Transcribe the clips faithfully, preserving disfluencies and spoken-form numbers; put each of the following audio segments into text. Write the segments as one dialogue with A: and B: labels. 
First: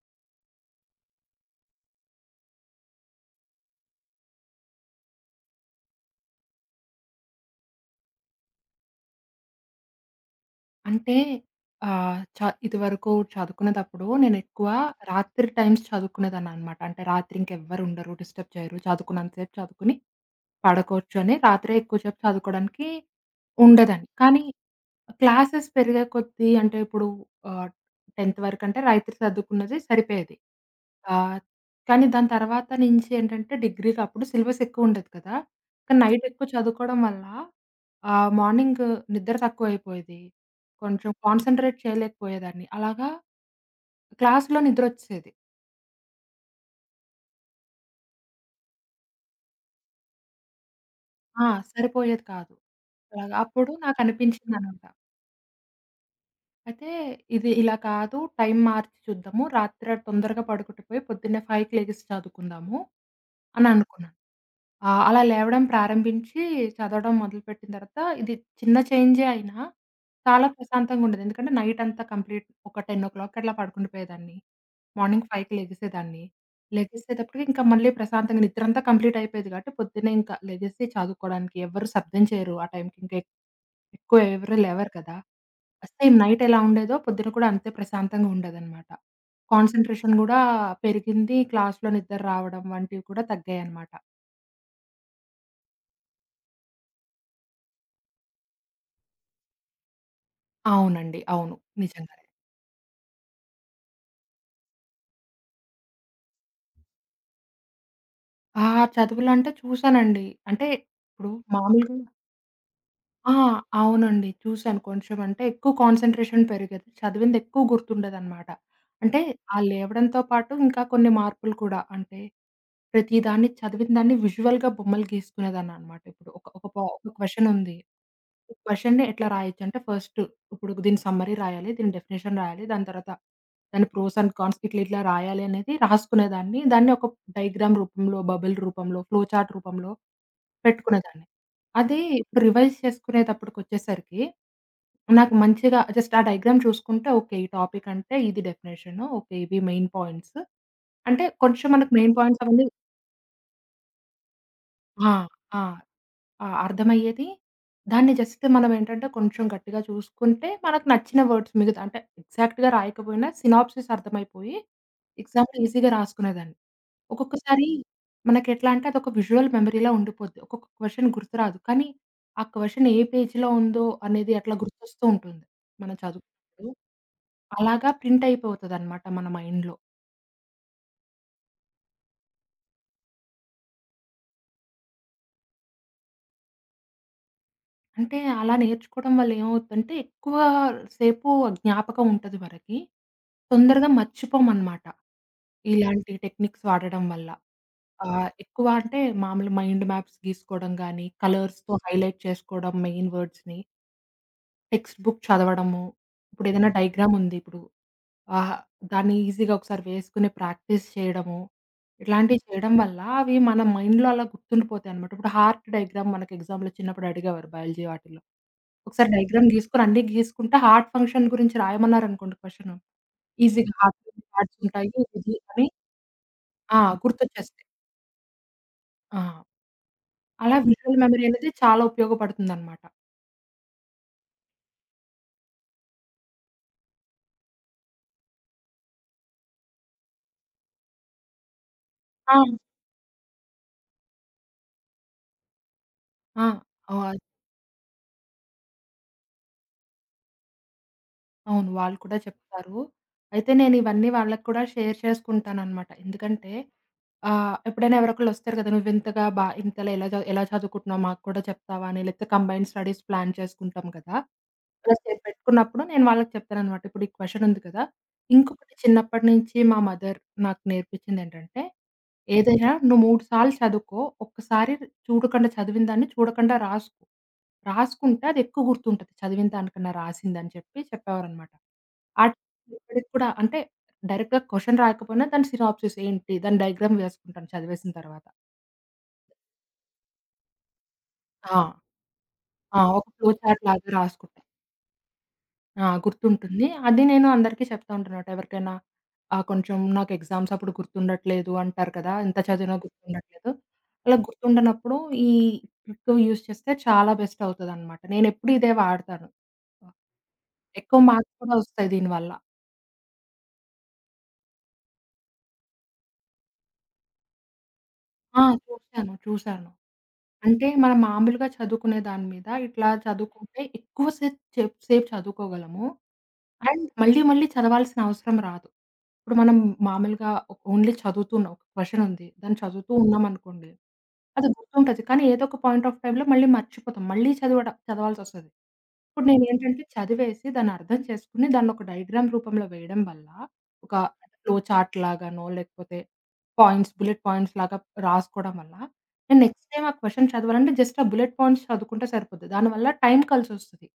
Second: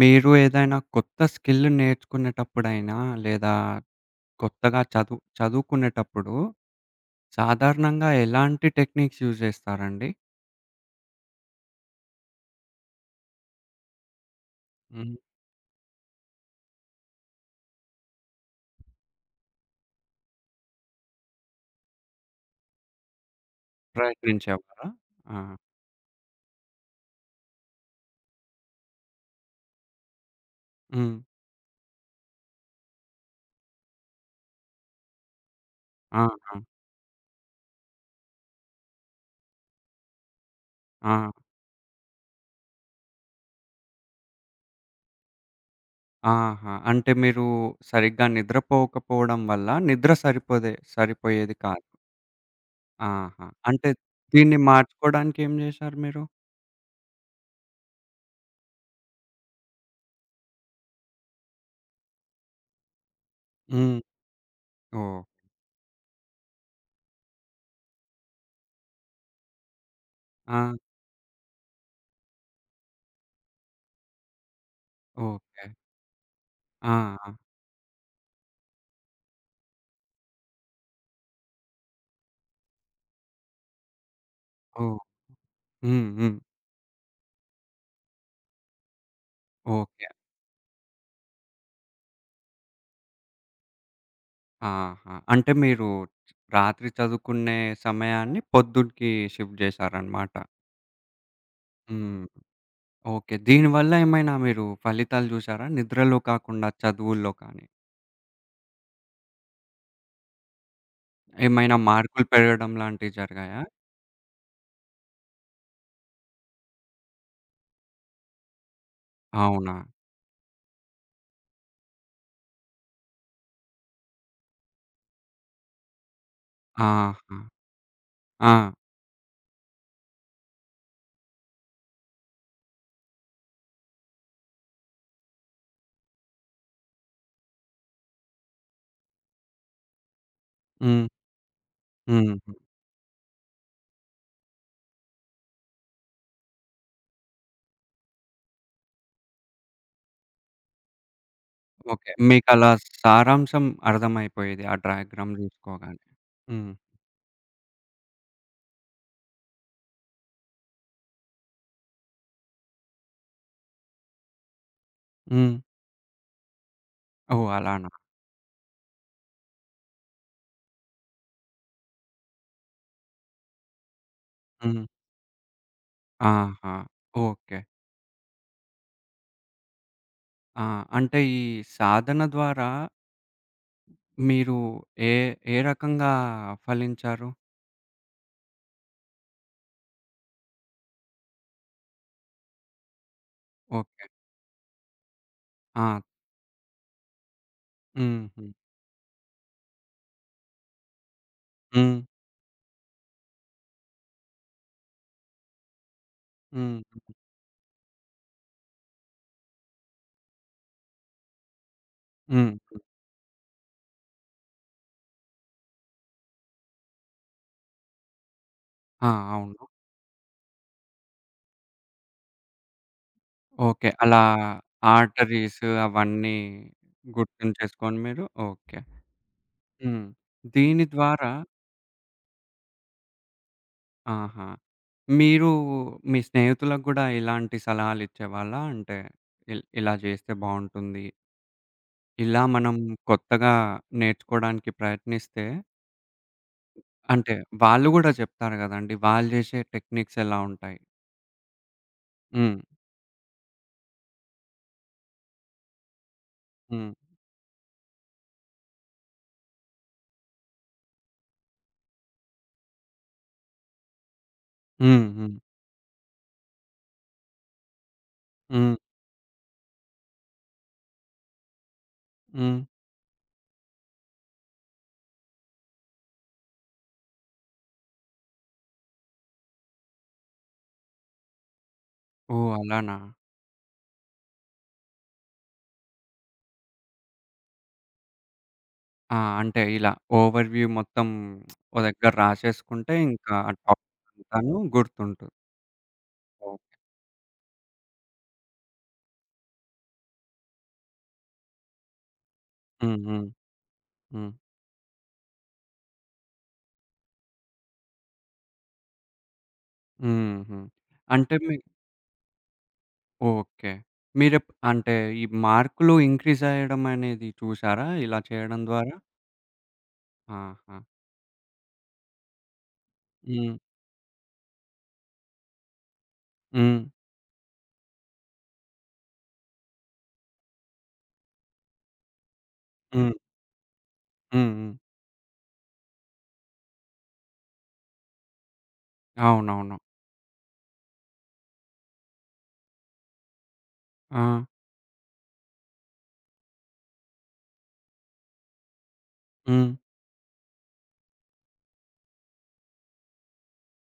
A: మీరు ఏదైనా కొత్త స్కిల్ నేర్చుకునేటప్పుడైనా, లేదా కొత్తగా చదువు చదువుకునేటప్పుడు, సాధారణంగా ఎలాంటి టెక్నిక్స్ యూజ్ జేస్తారండి?
B: అంటే ఆహ్, చ ఇదివరకు చదువుకునేటప్పుడు నేనెక్కువ
A: హ్మ్.
B: రాత్రి టైమ్స్ చదువుకునేదాన్ననమాట. అంటే రాత్రి ఇంకెవ్వరు ఉండరు, డిస్టర్బ్ చేయరు. చదువుకున్నంత సేపు చదువుకొని పడుకోవచ్చు అని రాత్రే ఎక్కువ సేపు చదువుకోవడానికి ఉండేదాన్ని. కానీ
A: ప్రయత్నించేవారా? ఆ!
B: క్లాసెస్ పెరిగే కొద్దీ అంటే ఇప్పుడు ఆహ్, 10థ్ వరకంటే రాయితీ సర్దుకున్నది సరిపోయేది.
A: హ్మ్.
B: ఆహ్, కానీ దాని తర్వాత నుంచి ఏంటంటే డిగ్రీకి అప్పుడు సిలబస్ ఎక్కువుండేది కదా! కానీ
A: ఆ!
B: నైట్ ఎక్కువ
A: ఆ!
B: చదువుకోవడం వల్ల ఆహ్, మార్నింగ్ నిద్ర తక్కువైపోయేది. కొంచెం
A: ఆ!
B: కాన్సంట్రేట్ చేయలేకపోయేదాన్ని. అలాగా క్లాస్‌లో నిద్రొచ్చేసేది.
A: ఆహా! అంటే మీరు సరిగ్గా నిద్రపోకపోవడం వల్ల, నిద్ర సరిపోదే
B: ఆ!
A: సరిపోయేది కాదు.
B: సరిపోయేది కాదు. అలాగా
A: ఆహా!
B: అప్పుడు
A: అంటే దీన్ని
B: నాకనిపించిందనమాట.
A: మార్చుకోవడానికి ఏం జేశారు మీరు?
B: అయితే ఇది ఇలా కాదు, టైం మార్చి చూద్దాము. రాత్రి తొందరగా పడుకుంటపోయి పొద్దున్నే 5కి లెగిసి చదువుకుందాము అని
A: హ్మ్.
B: అనుకున్నాను. ఆహ్,
A: ఓహ్!
B: అలా లేవడం ప్రారంభించి చదవడం మొదలుపెట్టిన తర్వాత ఇది చిన్న చేంజే అయినా చాలా
A: ఆ!
B: ప్రశాంతంగుండేది. ఎందుకంటే నైట్ అంతా కంప్లీట్ ఒక 10:00కి అట్లా పడుకుండిపోయేదాన్ని. మార్నింగ్ 5కి
A: ఓకే.
B: లెగిసేదాన్ని.
A: ఆ! ఆ!
B: లెగిసేటప్పటికి ఇంకా మళ్ళీ ప్రశాంతంగా నిద్రంతా కంప్లీట్ అయిపోయేది కాబట్టి పొద్దున్నే ఇంకా లెగిసి చదువుకోవడానికి ఎవ్వరు శబ్దం చేయరు. ఆ టైంకి ఇంకా ఎక్కువ ఎవరు లేవరు
A: ఓహ్!
B: కదా!
A: హ్మ్.
B: సేమ్
A: హ్మ్.
B: నైట్ ఎలా ఉండేదో పొద్దున కూడా అంతే ప్రశాంతంగా ఉండేదనమాట.
A: ఓకే.
B: కాన్సంట్రేషన్ గూడా పెరిగింది. క్లాస్‌లో నిద్ర రావడం వంటివి కూడా తగ్గాయనమాట.
A: ఆహా! అంటే మీరు రాత్రి చదువుకునే సమయాన్ని పొద్దునకి షిఫ్ట్ జేశారనమాట.
B: అవునండి, అవును.
A: హ్మ్.
B: నిజంగానే.
A: ఓకే. దీనివల్ల ఏమైనా మీరు ఫలితాలు జూసారా? నిద్రలో కాకుండా చదువుల్లో కానీ,
B: ఆ! చదువులు అంటే చూసానండి. అంటే ఇప్పుడు
A: ఏమైనా
B: మామూలుగా,
A: మార్కులు పెరగడం లాంటివి
B: ఆ,
A: జరిగాయా?
B: అవునండి, చూసాను. కొంచెం అంటే ఎక్కువ కాన్సంట్రేషన్ పెరిగేది. చదివింది ఎక్కువ గుర్తుండేదనమాట. అంటే ఆ
A: అవునా?
B: లేవడంతో పాటు ఇంకా కొన్ని మార్పులు కూడా అంటే ప్రతి దాన్ని చదివిన దాన్ని విజువల్‌గా బొమ్మలు గీసుకునేదాన్ననమాట. ఇప్పుడు ఒక ఒక పా ఒక
A: ఆహా!
B: క్వెషన్ ఉంది.
A: ఆ!
B: ఈ క్వెషన్‌ని ఎట్లా రాయొచ్చు అంటే ఫస్ట్ ఇప్పుడు దీని సమ్మరీ రాయాలి. దీని డెఫినిషన్ రాయాలి. దాని తర్వాత దాని ప్రోస్ అండ్ కాన్స్ ఇట్లా ఇట్లా రాయాలి అనేది రాసుకునేదాన్ని. దాన్ని ఒక డయాగ్రామ్ రూపంలో, బబుల్ రూపంలో, ఫ్లో చార్ట్ రూపంలో
A: హ్మ్.
B: పెట్టుకునేదాన్ని. అదే ఇప్పుడు
A: హుహు.
B: రివైజ్ చేసుకునేటప్పటికొచ్చేసరికి నాకు మంచిగా జస్ట్ ఆ డయాగ్రామ్ చూసుకుంటే ఓకే. ఈ టాపిక్ అంటే ఇది డెఫినిషను. ఓకే. ఇవి మెయిన్ పాయింట్స్. అంటే కొంచెం మనకు
A: ఓకే.
B: మెయిన్ పాయింట్స్ అవన్నీ
A: మీకలా సారాంశం అర్థమైపోయేది ఆ
B: ఆ!
A: డయాగ్రామ్
B: ఆ!
A: జూసుకోగానే.
B: ఆ!
A: హ్మ్.
B: అర్థమయ్యేది. దాన్ని జస్ట్ మనమేంటంటే కొంచెం గట్టిగా చూసుకుంటే మనకు నచ్చిన వర్డ్స్ మిగతా అంటే ఎగ్జాక్ట్‌గా రాయకపోయినా సినాప్సిస్ అర్థమైపోయి
A: హ్మ్.
B: ఎగ్జామ్‌లో ఈజీగా రాసుకునేదాన్ని.
A: ఓహ్!
B: ఒక్కొక్కసారి
A: అలానా?
B: మనకెట్లా అంటే అదొక విజువల్ మెమరీలా ఉండిపోద్ది. ఒక్కొక్క క్వెషన్ గుర్తురాదు. కానీ ఆ క్వెషన్ ఏ పేజీలో ఉందో అనేది అట్లా
A: హ్మ్.
B: గుర్తొస్తూ ఉంటుంది. మనం చదువుకున్నప్పుడు
A: ఆహా! ఓకే.
B: అలాగా ప్రింట్ అయిపోతదనమాట మన మైండ్‌లో.
A: ఆ! అంటే ఈ సాధన ద్వారా మీరు ఏ ఏ రకంగా ఫలించారు?
B: అంటే అలా నేర్చుకోవడం వల్ల ఏమవుద్దంటే, ఎక్కువ సేపు జ్ఞాపకం ఉంటది మనకి. తొందరగా
A: ఓకే.
B: మర్చిపోమనమాట.
A: ఆ!
B: ఇలాంటి టెక్నిక్స్ వాడడం వల్ల. ఆహ్,
A: హుహు.
B: ఎక్కువ అంటే మామూలు మైండ్ మ్యాప్స్ గీసుకోవడం గానీ, కలర్స్‌తో
A: హ్మ్.
B: హైలైట్ చేసుకోవడం మెయిన్ వర్డ్స్‌ని. టెక్స్ట్ బుక్ చదవడము, ఇప్పుడేదైనా హ్మ్.
A: హ్మ్.
B: డయాగ్రామ్ ఉంది ఇప్పుడు. ఆహ్, దాన్ని ఈజీగా ఒకసారి వేసుకునే ప్రాక్టీస్ చేయడము, హ్మ్. ఇట్లాంటివి
A: హ్మ్.
B: చేయడం వల్ల అవి మన మైండ్‌లో అలా గుర్తుండిపోతాయనమాట. ఇప్పుడు హార్ట్ డయాగ్రామ్ మనకి ఎగ్జామ్‌లో చిన్నప్పుడు అడిగేవారు బయాలజీ వాటిల్లో.
A: ఆ!
B: ఒకసారి హ్మ్. డయాగ్రామ్
A: అవును.
B: గీసుకొని అన్నీ గీసుకుంటే హార్ట్ ఫంక్షన్ గురించి రాయమన్నారనుకోండి. క్వెషన్ ఈజీగా
A: ఓకే.
B: హార్ట్
A: అలా
B: పార్ట్స్ ఉంటాయి ఇది
A: ఆర్టరీస్
B: అని
A: అవన్నీ
B: ఆ! హ్మ్. గుర్తొచ్చేస్తాయి.
A: గుర్తుంచేసుకొని మీరు ఓకే.
B: ఆ!
A: హ్మ్.
B: అలా
A: దీని
B: విజువల్ మెమరీ
A: ద్వారా
B: అనేది చాలా ఉపయోగపడుతుందనమాట.
A: ఆహా! మీరు మీ స్నేహితులకు గూడా ఇలాంటి సలహాలిచ్చేవాళ్ళా? అంటే ఇల్ ఇలా జేస్తే బావుంటుంది.
B: ఆ!
A: ఇలా మనం కొత్తగా నేర్చుకోవడానికి ప్రయత్నిస్తే
B: ఆ! ఆహ్
A: అంటే వాళ్ళు గూడా చెప్తారు గదండీ. వాళ్ళు జేసే టెక్నిక్స్ ఎలా ఉంటాయి?
B: అవును, వాళ్ళు కూడా
A: హ్మ్.
B: చెప్తారు. అయితే నేనివన్నీ వాళ్ళకి కూడా షేర్ చేసుకుంటాననమాట. ఎందుకంటే,
A: హ్మ్.
B: ఆ! ఎప్పుడైనా ఎవరోకళ్ళొస్తారు కదా! "నువ్వింతగా బా ఇంతలా ఎలా చ ఎలా చదువుకుంటున్నావు? మాకు కూడా చెప్తావా?" అని. లేకపోతే కంబైన్డ్ స్టడీస్ ప్లాన్ చేసుకుంటాం కదా! అలా
A: హ్మ్.
B: చే
A: హ్మ్.
B: పెట్టుకున్నప్పుడు నేను వాళ్ళకి చెప్తాననమాట. ఇప్పుడు ఈ క్వెషన్ ఉంది కదా!
A: హ్మ్.
B: ఇంకొకటి, చిన్నప్పటి నుంచి మా మదర్ నాకు నేర్పించిందేంటంటే,
A: హ్మ్.
B: "ఏదైనా నువ్వు మూడు సార్లు చదువుకో. ఒక్కసారి చూడకుండా చదివిన దాన్ని చూడకుండా రాసుకో. రాసుకుంటే అది ఎక్కువ గుర్తుంటది. చదివిన దానికన్నా రాసిందని" చెప్పి చెప్పేవారనమాట. ఆ
A: ఓహ్!
B: టిప్
A: అలానా?
B: ఇప్పటికి కూడా అంటే డైరెక్ట్‌గా క్వెషన్ రాకపోయినా దాని సినాప్సిస్ ఏంటి? దాని డయాగ్రామ్ వేసుకుంటాను చదివేసిన తర్వాత.
A: ఆ! అంటే ఇలా ఓవర్ వ్యూ మొత్తం
B: ఆ!
A: ఓ దగ్గర
B: ఆ!
A: రాసేసుకుంటే
B: ఒక ఫ్లో
A: ఇంకా ఆ
B: చార్ట్ లాగా
A: టాపిక్
B: రాసుకుంటా.
A: అంతాను గుర్తుంటుంది.
B: ఆ!
A: ఓహ్!
B: గుర్తుంటుంది. అది నేను అందరికీ చెప్తా ఉంటానన్నమాట. ఎవరికైనా ఆహ్, కొంచెం నాకు ఎగ్జామ్స్ అప్పుడు గుర్తుండట్లేదు అంటారు కదా! ఎంత చదివినా
A: హ్మ్. హ్మ్.
B: గుర్తుండట్లేదు. అలా
A: హ్మ్.
B: గుర్తుండనప్పుడు ఈ ట్రిక్ యూజ్ చేస్తే చాలా బెస్ట్ అవుతదన్నమాట. నేనెప్పుడూ ఇదే వాడతాను.
A: హుహు.
B: ఎక్కువ
A: అంటే
B: మార్క్స్ కూడా
A: మీ
B: వస్తాయి దీనివల్ల.
A: ఓకే. మీరెప్ అంటే ఈ మార్కులు ఇంక్రీజ్ అయ్యడం అనేది చూసారా ఇలా
B: ఆ!
A: చేయడం ద్వారా?
B: చూసాను, చూసాను. అంటే
A: ఆహా!
B: మనం మామూలుగా చదువుకునే దాని మీద ఇట్లా
A: హ్మ్.
B: చదువుకుంటే ఎక్కువ సేపు చెప్ సేపు చదువుకోగలము.
A: హ్మ్.
B: అండ్ మళ్ళీ మళ్ళీ చదవాల్సిన అవసరం రాదు. ఇప్పుడు మనం మామూలుగా ఓ ఓన్లీ చదువుతున్నాం. ఒక క్వెషన్ ఉంది. దాన్ని చదువుతూ
A: హ్మ్.
B: ఉన్నామనుకోండి. అది
A: హ్మ్. హ్మ్.
B: గుర్తుంటది. కానీ ఏదో ఒక పాయింట్ ఆఫ్ టైమ్‌లో మళ్ళీ మర్చిపోతాం. మళ్ళీ చదవడ చదవాల్సొస్తది. ఇప్పుడు
A: అవునవును.
B: నేనేంటంటే చదివేసి దాన్ని అర్థం చేసుకొని దాన్ని ఒక డయాగ్రామ్ రూపంలో వేయడం వల్ల, ఒక
A: ఆ!
B: ఫ్లో చార్ట్ లాగానో లేకపోతే పాయింట్స్ బుల్లెట్ పాయింట్స్ లాగా రాసుకోవడం వల్ల, నేను నెక్స్ట్
A: హ్మ్.
B: టైమ్ ఆ క్వెషన్ చదవాలంటే జస్ట్ ఆ బుల్లెట్ పాయింట్స్ చదువుకుంటే సరిపోతది. దానివల్ల టైం కలిసొస్తది.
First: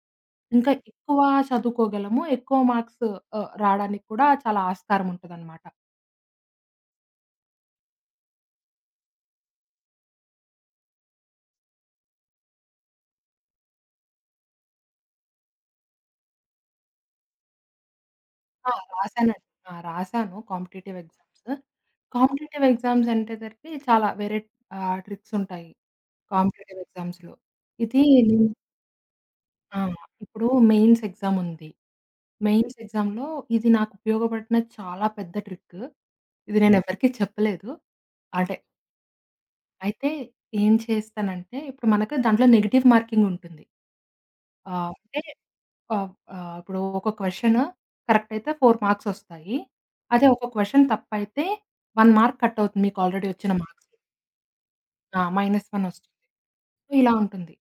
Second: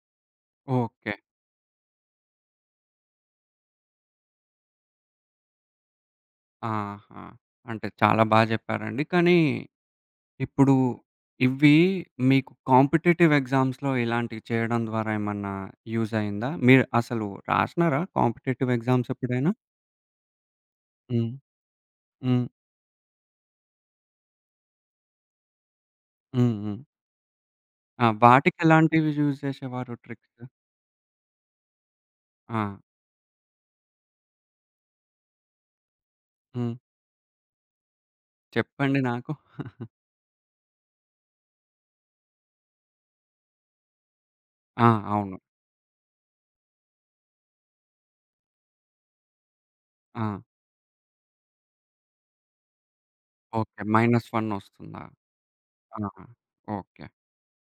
B: ఇంకా
A: ఓకే.
B: ఎక్కువ చదువుకోగలము. ఎక్కువ మార్క్స్ ఆహ్, రాడానికి కూడా చాలా ఆస్కారం ఉంటదనమాట.
A: ఆహా! అంటే చాలా బా జెప్పారండి. కానీ ఇప్పుడు ఇవి మీకు కాంపిటీటివ్ ఎగ్జామ్స్‌లో ఇలాంటివి చేయడం ద్వారా ఏమన్నా యూజ్ అయిందా? మీరు అసలు రాసినారా కాంపిటీటివ్
B: ఆ!
A: ఎగ్జామ్స్
B: రాసానండి.
A: ఎప్పుడైనా?
B: ఆ! రాసాను కాంపిటీటివ్
A: హ్మ్.
B: ఎగ్జామ్స్.
A: హ్మ్.
B: కాంపిటీటివ్ ఎగ్జామ్స్ అంటే తరిపి చాలా వేరే ఆహ్, ట్రిక్స్ ఉంటాయి
A: హ్మ్. హ్మ్.
B: కాంపిటీటివ్ ఎగ్జామ్స్‌లో. ఇది
A: ఆ!
B: నేను
A: వాటికెలాంటివి యూజ్
B: ఆ!
A: చేసేవారు ట్రిక్స్?
B: ఇప్పుడు మెయిన్స్ ఎగ్జామ్ ఉంది.
A: ఆ!
B: మెయిన్స్ ఎగ్జామ్‌లో ఇది నాకు ఉపయోగపడిన చాలా పెద్ద ట్రిక్. ఇది
A: హ్మ్.
B: నేను ఎవరికీ చెప్పలేదు. అంటే
A: చెప్పండి నాకు.
B: అయితే ఏం చేస్తానంటే, ఇప్పుడు మనకు దాంట్లో నెగెటివ్ మార్కింగ్ ఉంటుంది.
A: ఆ!
B: ఆహ్, అంటే
A: అవును.
B: ఆహ్, ఆహ్, ఇప్పుడు ఒక క్వెషన్ కరెక్ట్ అయితే నాలుగు మార్క్స్ ఒస్తాయి.
A: ఆ!
B: అదే ఒక క్వెషన్ తప్పైతే ఒక మార్క్ కట్ అవుతుంది మీకు ఆల్రెడీ వచ్చిన
A: ఓకే.
B: మార్క్స్.
A: -ఒకటి వస్తుందా?
B: ఆ! -మైనస్ ఒకటి ఒస్తుంది.
A: ఆహా!
B: So,
A: okay.
B: ఇలా ఉంటుంది.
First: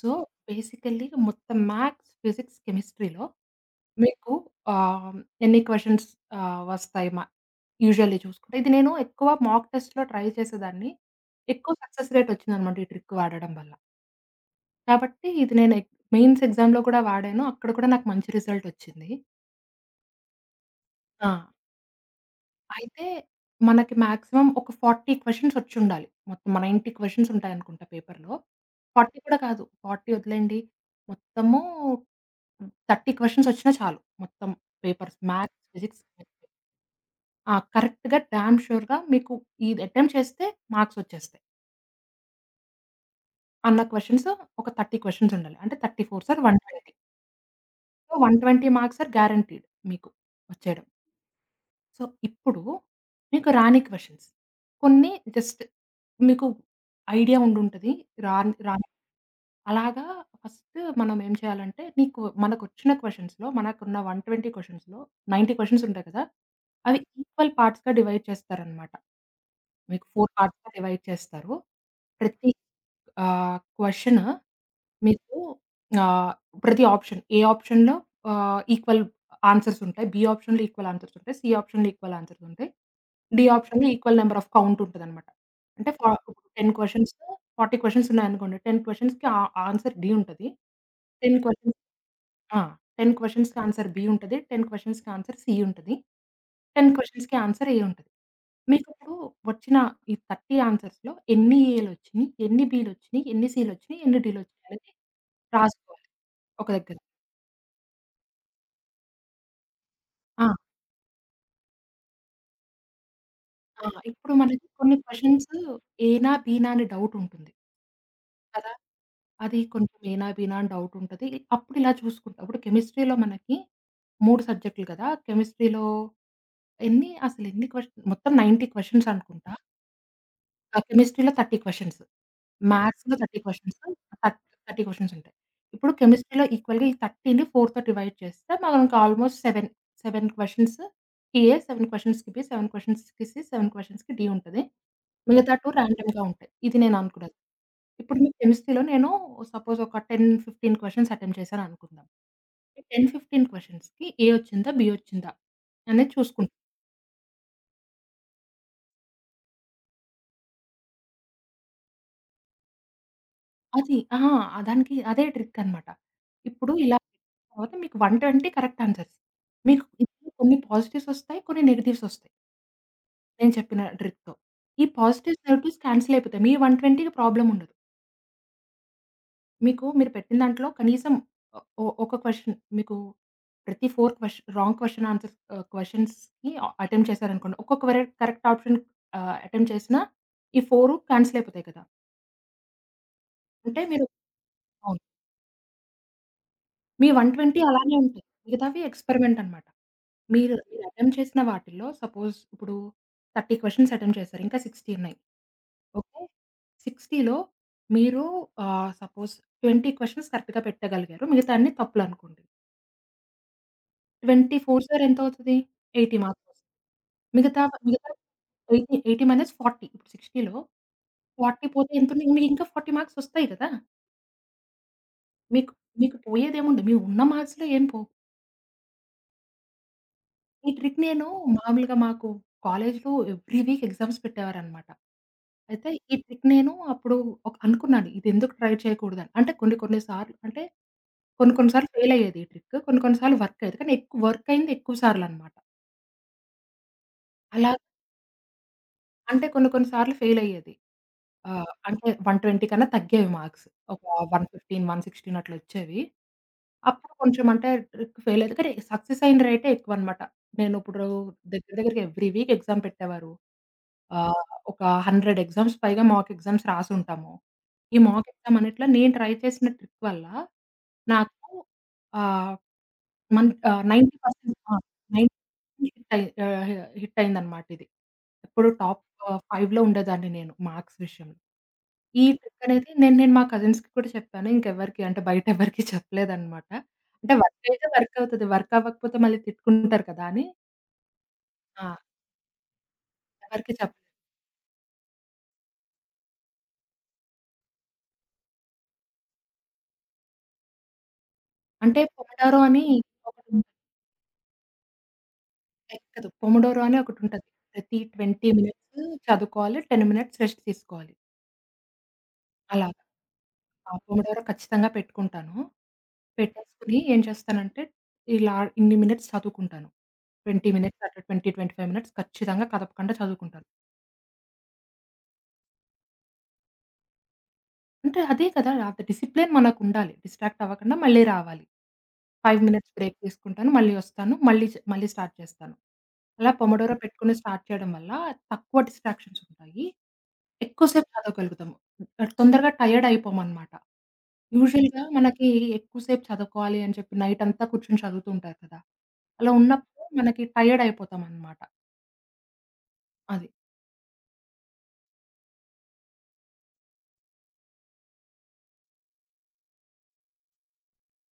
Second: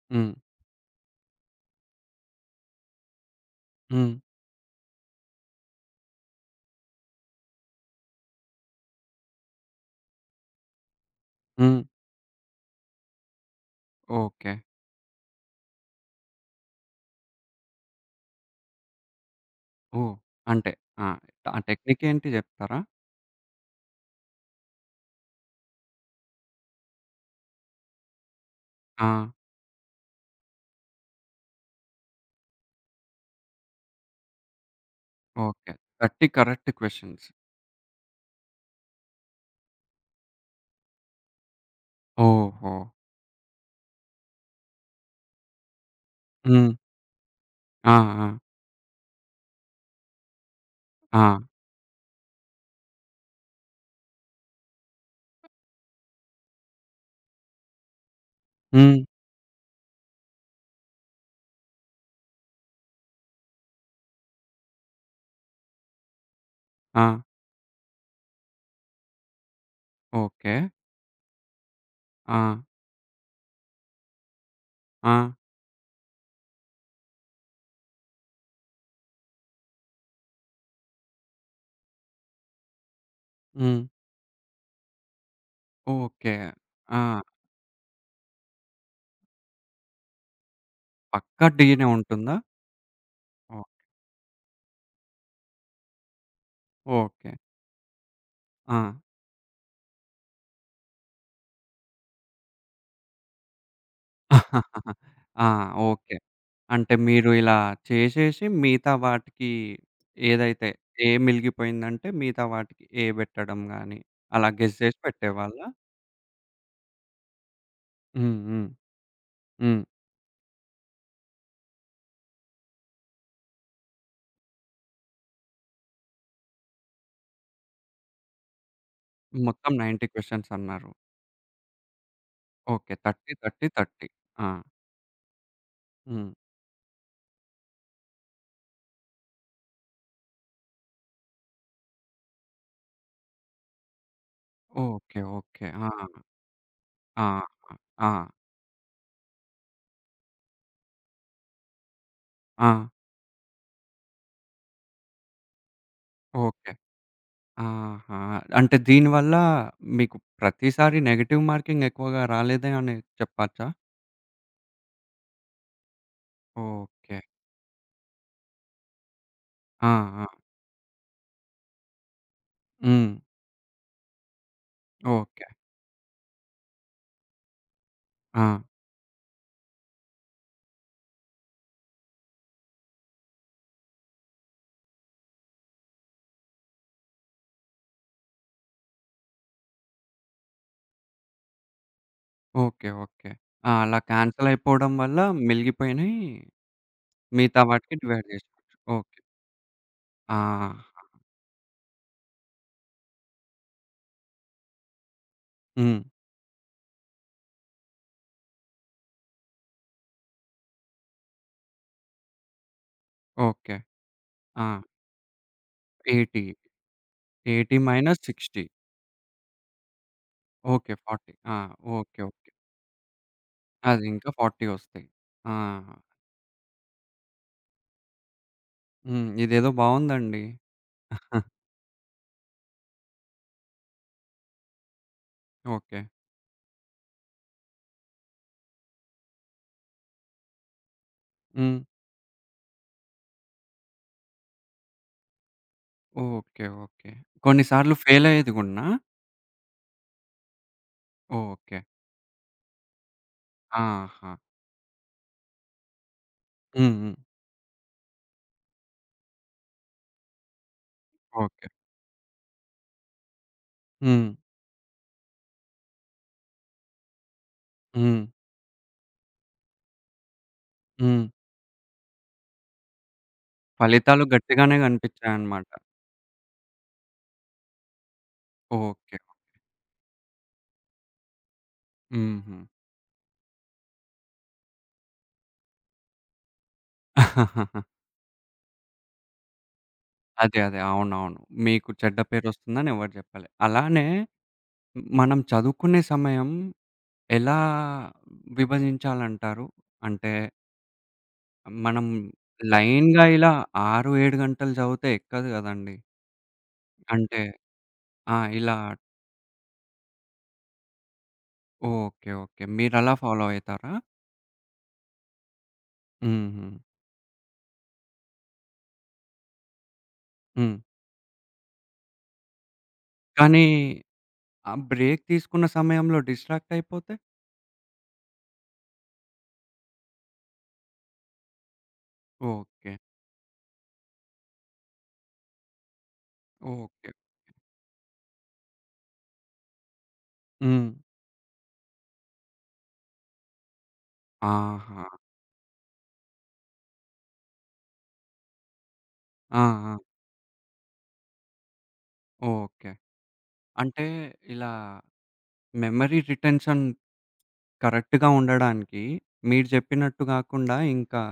B: సో,
A: హ్మ్.
B: బేసికల్లీ మొత్తం మ్యాథ్స్, ఫిజిక్స్, కెమిస్ట్రీలో
A: హ్మ్.
B: మీకు ఆహ్, ఎన్ని క్వెషన్స్ ఆహ్, వస్తాయి మ యూజువల్లీ చూసుకుంటే. ఇది నేను ఎక్కువ మాక్ టెస్ట్‌లో ట్రై చేసేదాన్ని. ఎక్కువ
A: హ్మ్.
B: సక్సెస్ రేట్ ఒచ్చిందనమాట ఈ ట్రిక్ వాడడం వల్ల.
A: ఓకే.
B: కాబట్టి ఇది నేను ఎగ్ మెయిన్స్ ఎగ్జామ్‌లో కూడా వాడాను. అక్కడ కూడా నాకు మంచి రిజల్ట్ వచ్చింది.
A: ఓహ్! అంటే ఆ!
B: ఆ!
A: ఆ టెక్నికేంటి జెప్తారా?
B: అయితే మనకి మాక్సిమం ఒక నలభై క్వెషన్స్ వచ్చుండాలి. మొత్తం తొంభై క్వెషన్స్ ఉంటాయనుకుంటా పేపర్‌లో.
A: ఆ!
B: నలభై కూడా కాదు, నలభై వదిలేయండి. మొత్తము ముప్పై క్వెషన్స్ వచ్చినా చాలు. మొత్తం పేపర్స్ మ్యాథ్స్,
A: ఓకే.
B: ఫిజిక్స్,
A: ముప్ఫై
B: కెమిస్ట్రీ.
A: Correct questions.
B: ఆ! కరెక్ట్‌గా డామ్ ష్యూర్‌గా మీకు ఇది అటెంప్ట్ చేస్తే మార్క్స్ వచ్చేస్తాయి
A: ఓహో!
B: అన్న క్వెషన్స్ ఒక ముప్పై క్వెషన్స్ ఉండాలి. అంటే ముప్పై ఫోర్ సార్
A: హ్మ్.
B: నూట ఇరవై.
A: ఆ!
B: సో,
A: ఆ!
B: నూట ఇరవై మార్క్స్ ఆర్ గ్యారంటీడ్ మీకు వచ్చేయడం.
A: ఆ!
B: సో, ఇప్పుడు మీకు రాని క్వెషన్స్, కొన్ని జస్ట్ మీకు ఐడియా ఉండుంటది. రాన్ రాన్
A: హ్మ్.
B: అలాగా ఫస్ట్ మనం ఏం చేయాలంటే, నీకు మనకొచ్చిన క్వెషన్స్‌లో మనకున్న నూట ఇరవై క్వెషన్స్‌లో తొంభై క్వెషన్స్ ఉంటాయి కదా! అవి
A: ఆ!
B: ఈక్వల్ పార్ట్స్‌గా డివైడ్ చేస్తారనమాట. మీకు నాలుగు
A: ఓకే.
B: పార్ట్స్‌గా డివైడ్ చేస్తారు.
A: ఆ!
B: ప్రతి ఆహ్, క్వెషన్
A: ఆ!
B: మీకు, ఆహ్, ప్రతి ఆప్షన్, ఏ ఆప్షన్‌లో ఆహ్, ఈక్వల్ ఆన్సర్స్ ఉంటాయి, బి ఆప్షన్‌లో ఈక్వల్ ఆన్సర్స్ ఉంటాయి, సి ఆప్షన్‌లో ఈక్వల్ ఆన్సర్స్ ఉంటాయి, డి
A: హ్మ్.
B: ఆప్షన్‌లో ఈక్వల్ నంబర్ ఆఫ్ కౌంట్ ఉంటదనమాట. అంటే ఫ
A: ఓకే.
B: ఇప్పుడు 10
A: ఆ!
B: క్వెషన్స్ నలభై క్వెషన్స్ ఉన్నాయనుకోండి. పది క్వెషన్స్‌కి ఆ ఆన్సర్ డి ఉంటది. 10
A: పక్కా
B: క్వెషన్స్
A: డీనే ఉంటుందా?
B: ఆ! పది క్వెషన్స్‌కి
A: ఓహ్!
B: ఆన్సర్ బి ఉంటది. పది క్వెషన్స్‌కి ఆన్సర్ సి ఉంటది. పది
A: ఓకే.
B: క్వెషన్స్‌కి ఆన్సర్ ఏ ఉంటది.
A: ఆ!
B: మీకిప్పుడు వచ్చిన ఈ ముప్పై ఆన్సర్స్‌లో ఎన్ని ఏలొచ్చినియి, ఎన్ని బిలొచ్చినియి, ఎన్ని సీలొచ్చినియి, ఎన్ని డీలొచ్చినియనేది
A: ఆ!
B: రాసుకోవాలి
A: ఓకే.
B: ఒక
A: అంటే
B: దగ్గర.
A: మీరు ఇలా చేసేసి మిగతా వాటికి
B: ఆ!
A: ఏదైతే ఏ మిలిగిపోయిందంటే మిగతా వాటికి ఏ పెట్టడం
B: ఆ!
A: గాని,
B: ఇప్పుడు
A: అలా
B: మనకి
A: గెస్
B: కొన్ని
A: చేసి
B: క్వెషన్స్
A: పెట్టేవాళ్ళా?
B: ఏనా, బీనా అని డౌట్ ఉంటుంది
A: హ్మ్. హ్మ్.
B: కదా! అది
A: హ్మ్.
B: కొంచెం ఏనా, బీనా అని డౌట్ ఉంటది. అప్పుడు ఇలా చూసుకుంటాం. ఇప్పుడు కెమిస్ట్రీలో మనకి మూడు సబ్జెక్టులు కదా! కెమిస్ట్రీలో ఎన్ని అసలు ఎన్ని క్వెషన్, మొత్తం తొంభై క్వెషన్స్ అనుకుంటా.
A: మొత్తం తొంభై క్వెషన్స్
B: ఆ!
A: అన్నారు.
B: కెమిస్ట్రీలో ముప్పై క్వెషన్స్,
A: ఓకే.
B: మ్యాథ్స్‌లో
A: ముప్ఫై,
B: ముప్పై
A: ముప్ఫై,
B: క్వెషన్స్,
A: ముప్ఫై.
B: థర్ట్
A: ఆ!
B: ముప్పై క్వెషన్స్ ఉంటాయి. ఇప్పుడు
A: హ్మ్.
B: కెమిస్ట్రీలో ఈక్వల్‌గా ఈ 30ని 4తో డివైడ్ చేస్తే మనకు ఆల్‌మోస్ట్ ఏడు ఏడు క్వెషన్స్‌కి ఏ, ఏడు క్వెషన్స్‌కి బి, ఏడు క్వెషన్స్‌కి సి, ఏడు క్వెషన్స్‌కి డి ఉంటది.
A: ఓకే.
B: మిగతా
A: ఓకే.
B: రెండు
A: ఆ!
B: ర్యాండమ్‌గా ఉంటాయి. ఇది నేను
A: ఆ!
B: అనుకున్నది.
A: ఆ!
B: ఇప్పుడు మీ కెమిస్ట్రీలో నేను సపోజ్ ఒక పది, పదిహేను క్వెషన్స్ అటెంప్ట్ చేశాననుకుందాం.
A: ఆ!
B: ఈ పది, పదిహేను క్వెషన్స్‌కి ఏ వచ్చిందా? బి వచ్చిందా? అనేది చూసుకుంటాం.
A: ఓకే. ఆహా! అంటే దీనివల్ల మీకు ప్రతిసారి నెగెటివ్ మార్కింగ్ ఎక్కువగా రాలేదే అని చెప్పచ్చా?
B: అది. అహా! దానికి అదే ట్రిక్కనమాట. ఇప్పుడు ఇలా
A: ఓకే.
B: తర్వాత మీకు నూట ఇరవై కరెక్ట్ ఆన్సర్స్. మీకు
A: ఆ! ఆ!
B: ఇందులో కొన్ని పాజిటివ్సొస్తాయి, కొన్ని నెగెటివ్సొస్తాయి
A: హ్మ్.
B: నేను చెప్పిన ట్రిక్‌తో. ఈ పాజిటివ్స్,
A: ఓకే.
B: నెగెటివ్స్ క్యాన్సిల్ అయిపోతాయి. మీ 120కి ప్రాబ్లమ్ ఉండదు.
A: ఆ!
B: మీకు మీరు పెట్టిన దాంట్లో కనీసం ఆహ్, ఒ ఒక క్వెషన్ మీకు, ప్రతి నాలుగు క్వెష్ రాంగ్ క్వెషన్ ఆన్సర్స్ ఆహ్, క్వెషన్స్‌కి అటెంప్ట్ చేశారనుకోండి. ఒక్కొక్క వేరే కరెక్ట్ ఆప్షన్ ఆహ్, అటెంప్ట్ చేసినా ఈ నాలుగు క్యాన్సిల్ అయిపోతాయి కదా!
A: ఓకే. ఓకే. ఆ!
B: అంటే
A: అలా
B: మీరు,
A: క్యాన్సిల్ అయిపోవడం
B: అవును,
A: వల్ల మిలిగిపోయినయి
B: మీ
A: మిగతా
B: నూట ఇరవై
A: వాటికి
B: అలానే ఉంటాయి.
A: డివైడ్ జేసుకోవచ్చు.
B: మిగతావి
A: ఓకే.
B: ఎక్స్‌పెరిమెంట్ అనమాట.
A: ఆ!
B: మీరు మీరు అటెంప్ట్ చేసిన వాటిల్లో సపోజ్ ఇప్పుడు ముప్పై క్వెషన్స్ అటెంప్ట్ చేశారు. ఇంకా అరవై ఉన్నాయి.
A: హ్మ్.
B: ఓకే. 60లో మీరు ఆహ్, సపోజ్ ఇరవై క్వెషన్స్ కరెక్ట్‌గా పెట్టగలిగారు. మిగతా అన్ని తప్పులనుకోండి.
A: ఓకే. ఆ!
B: ఇరవై నాలుగు బై ఏడు ఎంతవుతది? ఎనభై
A: ఎనభై,
B: మార్క్స్ వస్తాయి. మిగతా
A: ఎనభై
B: మిగతా
A: మైనస్ అరవై
B: ఎనభై, ఎనభై మైనస్ నలభై ఇప్పుడు 60లో
A: ఓకే. నలభై ఆ!
B: నలభై పోతే
A: ఓకే.
B: ఎంతున్నాయి?
A: ఓకే.
B: మీకింకా నలభై మార్క్స్ వస్తాయి కదా!
A: అది ఇంకా నలభై ఒస్తాయి. ఆ!
B: మీకు మీకు పోయేదేముంది? మీ ఉన్న మార్క్స్‌లో ఏం పోవు.
A: హ్మ్. ఇదేదో బావుందండి.
B: ఈ ట్రిక్ నేను మామూలుగా మాకు కాలేజ్‌లో ఎవ్రీ వీక్ ఎగ్జామ్స్ పెట్టేవారనమాట. అయితే
A: ఓకే.
B: ఈ ట్రిక్ నేను అప్పుడు ఒక అనుకున్నాను, ఇదెందుకు ట్రై చేయకూడదని. అంటే కొన్ని కొన్ని సార్లు అంటే కొన్ని కొన్ని
A: హ్మ్.
B: సార్లు ఫెయిల్ అయ్యేది ఈ ట్రిక్. కొన్ని కొన్ని సార్లు వర్క్ అయ్యేది. కానీ ఎక్కువ వర్క్ అయింది ఎక్కువ సార్లనమాట.
A: ఓకే. ఓకే. కొన్ని
B: అలా
A: సార్లు ఫెయిల్ అయ్యేది గూడనా?
B: అంటే కొన్ని కొన్ని సార్లు ఫెయిల్ అయ్యేది. ఆహ్,
A: ఓకే.
B: అంటే నూట ఇరవై కన్నా తగ్గేవి మార్క్స్. ఒక
A: ఆహా!
B: నూట పదిహేను, నూట పదహారు అట్లా వచ్చేవి.
A: హ్మ్.
B: అప్పుడు
A: హ్మ్.
B: కొంచెం అంటే ట్రిక్ ఫెయిల్ అయ్యేది. కానీ సక్సెస్ అయిన రేటే ఎక్కువనమాట. నేను ఇప్పుడు
A: ఓకే.
B: దగ్గర దగ్గరగా ఎవ్రీ వీక్ ఎగ్జామ్ పెట్టేవారు.
A: హ్మ్.
B: ఆహ్, ఒక వంద ఎగ్జామ్స్ పైగా మాక్ ఎగ్జామ్స్ రాసుంటాము. ఈ
A: హ్మ్.
B: మాక్ ఎగ్జామ్ అన్నిట్లో నేను ట్రై చేసిన ట్రిక్ వల్ల
A: హ్మ్.
B: నాకు ఆహ్, మన్ ఆహ్,
A: ఫలితాలు
B: తొంభై శాతం ఆ!
A: గట్టిగానే గనిపిచ్చాయన్నమాట.
B: తొంభై శాతం హిట్ అయి ఆహ్, హిట్ అయిందన్నమాట ఇది. ఎప్పుడు టాప్
A: ఓకే.
B: ఆహ్, 5లో ఉండేదాన్ని నేను మార్క్స్ విషయంలో. ఈ
A: హుహు.
B: ట్రిక్ అనేది నేను నేను మా కజిన్స్‌కి కూడా చెప్పాను. ఇంకెవ్వరికీ, అంటే బయట ఎవరికీ చెప్పలేదన్నమాట. అంటే వర్క్ అయితే వర్క్ అవుతది. వర్క్ అవ్వకపోతే మళ్ళీ తిట్టుకుంటారు కదా! అని
A: అదే. అదే. అవునవును.
B: ఆ!
A: మీకు చెడ్డ పేరొస్తుందని ఎవరు జెప్పలే.
B: ఎవరికీ చెప్పలేదు.
A: అలానే మనం చదువుకునే సమయం ఎలా విభజించాలంటారు? అంటే
B: అంటే
A: మనం
B: పొమోడోరో అని
A: లైన్‌గా ఇలా
B: ఒకటి
A: ఆరు, ఏడు గంటలు చదివితే ఎక్కదు గదండీ.
B: ఎక్కదు. పొమోడోరో అని
A: అంటే
B: ఒకటుంటది. ప్రతి ఇరవై
A: ఆ! ఇలా
B: మినిట్స్ చదువుకోవాలి. పది మినిట్స్ రెస్ట్ తీసుకోవాలి.
A: ఓకే. ఓకే.
B: అలాగా.
A: మీరలా ఫాలో అయితారా?
B: ఆ! పొమోడోరో ఖచ్చితంగా పెట్టుకుంటాను.
A: హుహు.
B: పెట్టేసుకొని ఏం చేస్తానంటే, ఇలా ఇన్ని మినిట్స్ చదువుకుంటాను. ఇరవై
A: హ్మ్.
B: మినిట్స్ అట్లా ఇరవై, ఇరవై ఐదు మినిట్స్ ఖచ్చితంగా కదపకుండా
A: కానీ
B: చదువుకుంటాను.
A: ఆ బ్రేక్ తీసుకున్న సమయంలో డిస్ట్రాక్ట్ అయిపోతే?
B: అంటే అదే కదా! అంత డిసిప్లిన్ మనకుండాలి. డిస్ట్రాక్ట్ అవ్వకుండా మళ్ళీ రావాలి. ఐదు
A: ఓకే.
B: మినిట్స్ బ్రేక్ తీసుకుంటాను. మళ్ళీ వస్తాను. మళ్ళీ చే మళ్ళీ స్టార్ట్ చేస్తాను. అలా పొమడోరో
A: ఓకే.
B: పెట్టుకొని స్టార్ట్ చేయడం వల్ల తక్కువ డిస్ట్రాక్షన్స్ ఉంటాయి.
A: హ్మ్.
B: ఎక్కువసేపు చదవగలుగుతాము. తొందరగా టైర్డ్ అయిపోమనమాట. యూజువల్‌గా
A: ఆహా!
B: మనకి ఎక్కువసేపు చదువుకోవాలి అని చెప్పి నైట్ అంతా కూర్చొని చదువుతూ ఉంటారు కదా! అలా
A: ఆ!
B: ఉన్నప్పుడు
A: ఆ!
B: మనకి టైర్డ్ అయిపోతామనమాట.
A: ఓకే.
B: అది.
A: అంటే ఇలా మెమరీ రిటెన్షన్ కరెక్ట్‌గా ఉండడానికి మీరు జెప్పినట్టు గాకుండా ఇంకా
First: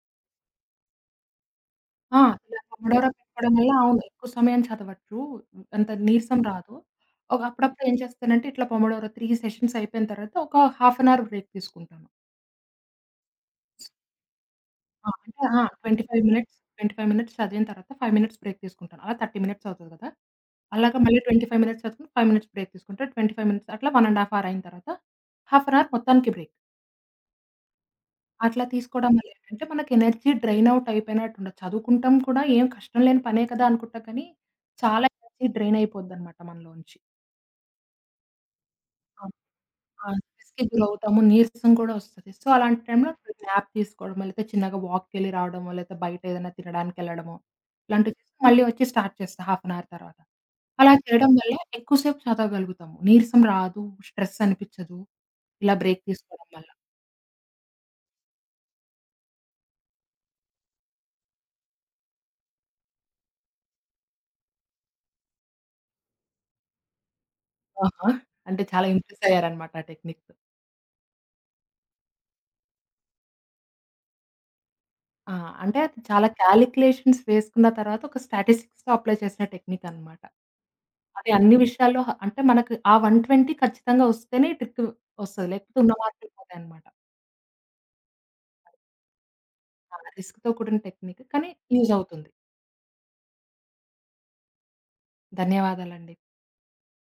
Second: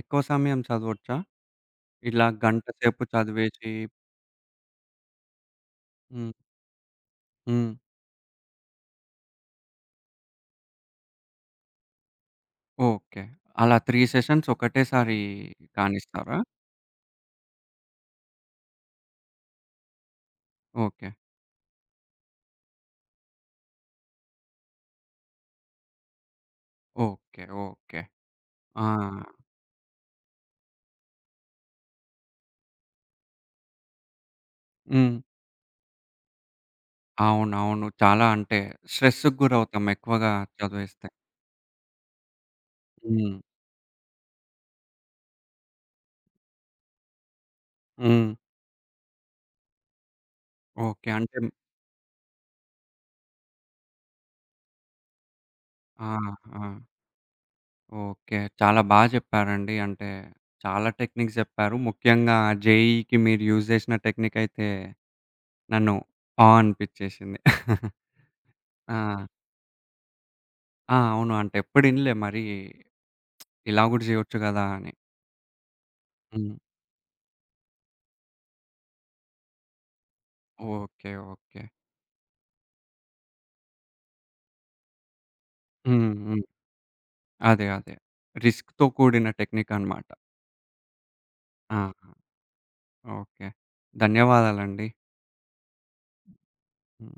A: ఎక్కువ సమయం చదవొచ్చా?
B: ఆ!
A: ఇలా
B: ఇలా
A: గంట సేపు
B: కమోడోరా పెట్టుకోవడం వల్ల
A: చదివేసి
B: అవును, ఎక్కువ సమయం చదవచ్చు. అంత
A: హ్మ్.
B: నీరసం రాదు. ఒక
A: హ్మ్.
B: అప్పుడప్పుడు ఏం చేస్తానంటే ఇట్లా పొమోడోరా మూడు సెషన్స్ అయిపోయిన తర్వాత ఒక హాఫ్ అన్ అవర్ బ్రేక్ తీసుకుంటాను.
A: ఓకే. అలా మూడు సెషన్స్
B: ఆ!
A: ఒకటేసారి
B: అంటే ఆ! ఇరవై ఐదు
A: కానిస్తారా?
B: మినిట్స్, ఇరవై ఐదు మినిట్స్ చదివిన తర్వాత ఐదు మినిట్స్ బ్రేక్ తీసుకుంటాను. అలా ముప్పై మినిట్స్ అవుతది కదా! అలాగ
A: ఓకే.
B: మళ్ళీ ఇరవై ఐదు మినిట్స్ చదువుకొని ఐదు మినిట్స్ బ్రేక్ తీసుకుంటా. ఇరవై ఐదు మినిట్స్ అట్లా ఒకటిన్నర ½ అవర్ అయిన తర్వాత హాఫ్ అన్ అవర్ మొత్తానికి బ్రేక్.
A: ఓకే. ఓకే.
B: అట్లా
A: ఆ!
B: తీసుకోవడం వల్ల ఏంటంటే మనకి ఎనర్జీ డ్రైన్ అవుట్ అయిపోయినట్టుండదు. చదువుకుంటాం కూడా, ఏం కష్టం లేని పనే కదా అనుకుంటాం, కానీ చాలా
A: హ్మ్.
B: ఎనర్జీ డ్రైన్ అయిపోద్దనమాట మనలోంచి.
A: అవునవును. చాలా అంటే
B: ఆ!
A: స్ట్రెస్‌కి గురవుతాం
B: ఆ!
A: ఎక్కువగా
B: స్ట్రెస్‌కి
A: చదివేస్తే.
B: గురవుతాము. నీరసం కూడా ఒస్తది. సో, అలాంటి టైంలో
A: హ్మ్.
B: నాప్ తీసుకోవడమో, లేతే చిన్నగా వాక్‌కెళ్ళి రావడమో, లేతే బయట ఏదైనా తినడానికెళ్ళడమో, ఇలాంటివి
A: హ్మ్.
B: చేసి మళ్ళీ వచ్చి స్టార్ట్ చేస్తా హాఫ్ అన్ అవర్ తర్వాత. అలా
A: ఓకే.
B: చేయడం
A: అంటే
B: వల్ల ఎక్కువ సేపు చదవగలుగుతాము. నీరసం రాదు, స్ట్రెస్ అనిపిచ్చదు, ఇలా బ్రేక్
A: ఆ!
B: తీసుకోవడం
A: ఆ!
B: వల్ల.
A: ఓకే. చాలా బా చెప్పారండి. అంటే చాలా టెక్నిక్స్ జెప్పారు. ముఖ్యంగా జేఈకి మీరు యూజ్ జేసిన టెక్నిక్ అయితే నన్ను ఆ అనిపిచ్చేసింది.
B: ఆహా! అంటే చాలా ఇంప్రెస్
A: ఆ!
B: అయ్యారనమాట ఆ టెక్నిక్‌తో.
A: ఆ! అవును. అంటే ఎప్పుడు ఇనలే మరి ఇలా గూడా జేయొచ్చు గదా! అని.
B: ఆ! అంటే అది చాలా
A: హ్మ్.
B: కాలిక్యులేషన్స్ వేసుకున్న తర్వాత ఒక స్టాటిస్టిక్స్‌లో అప్లై చేసిన టెక్నిక్ అన్నమాట.
A: ఓకే.
B: అది అన్ని
A: ఓకే.
B: విషయాల్లో హ అంటే మనకు ఆ నూట ఇరవై ఖచ్చితంగా వస్తేనే ట్రిక్ వస్తది. లేకపోతే ఉన్న
A: హ్మ్.
B: మార్కులు
A: హ్మ్.
B: పోతాయన్నమాట.
A: అదే. అదే. రిస్క్‌తో కూడిన టెక్నిక్
B: ఆ!
A: అన్నమాట.
B: రిస్క్‌తో కూడిన టెక్నిక్, కానీ
A: ఆ!
B: యూజ్ అవుతుంది.
A: ఓకే. ధన్యవాదాలండి.
B: ధన్యవాదాలండి.
A: హ్మ్.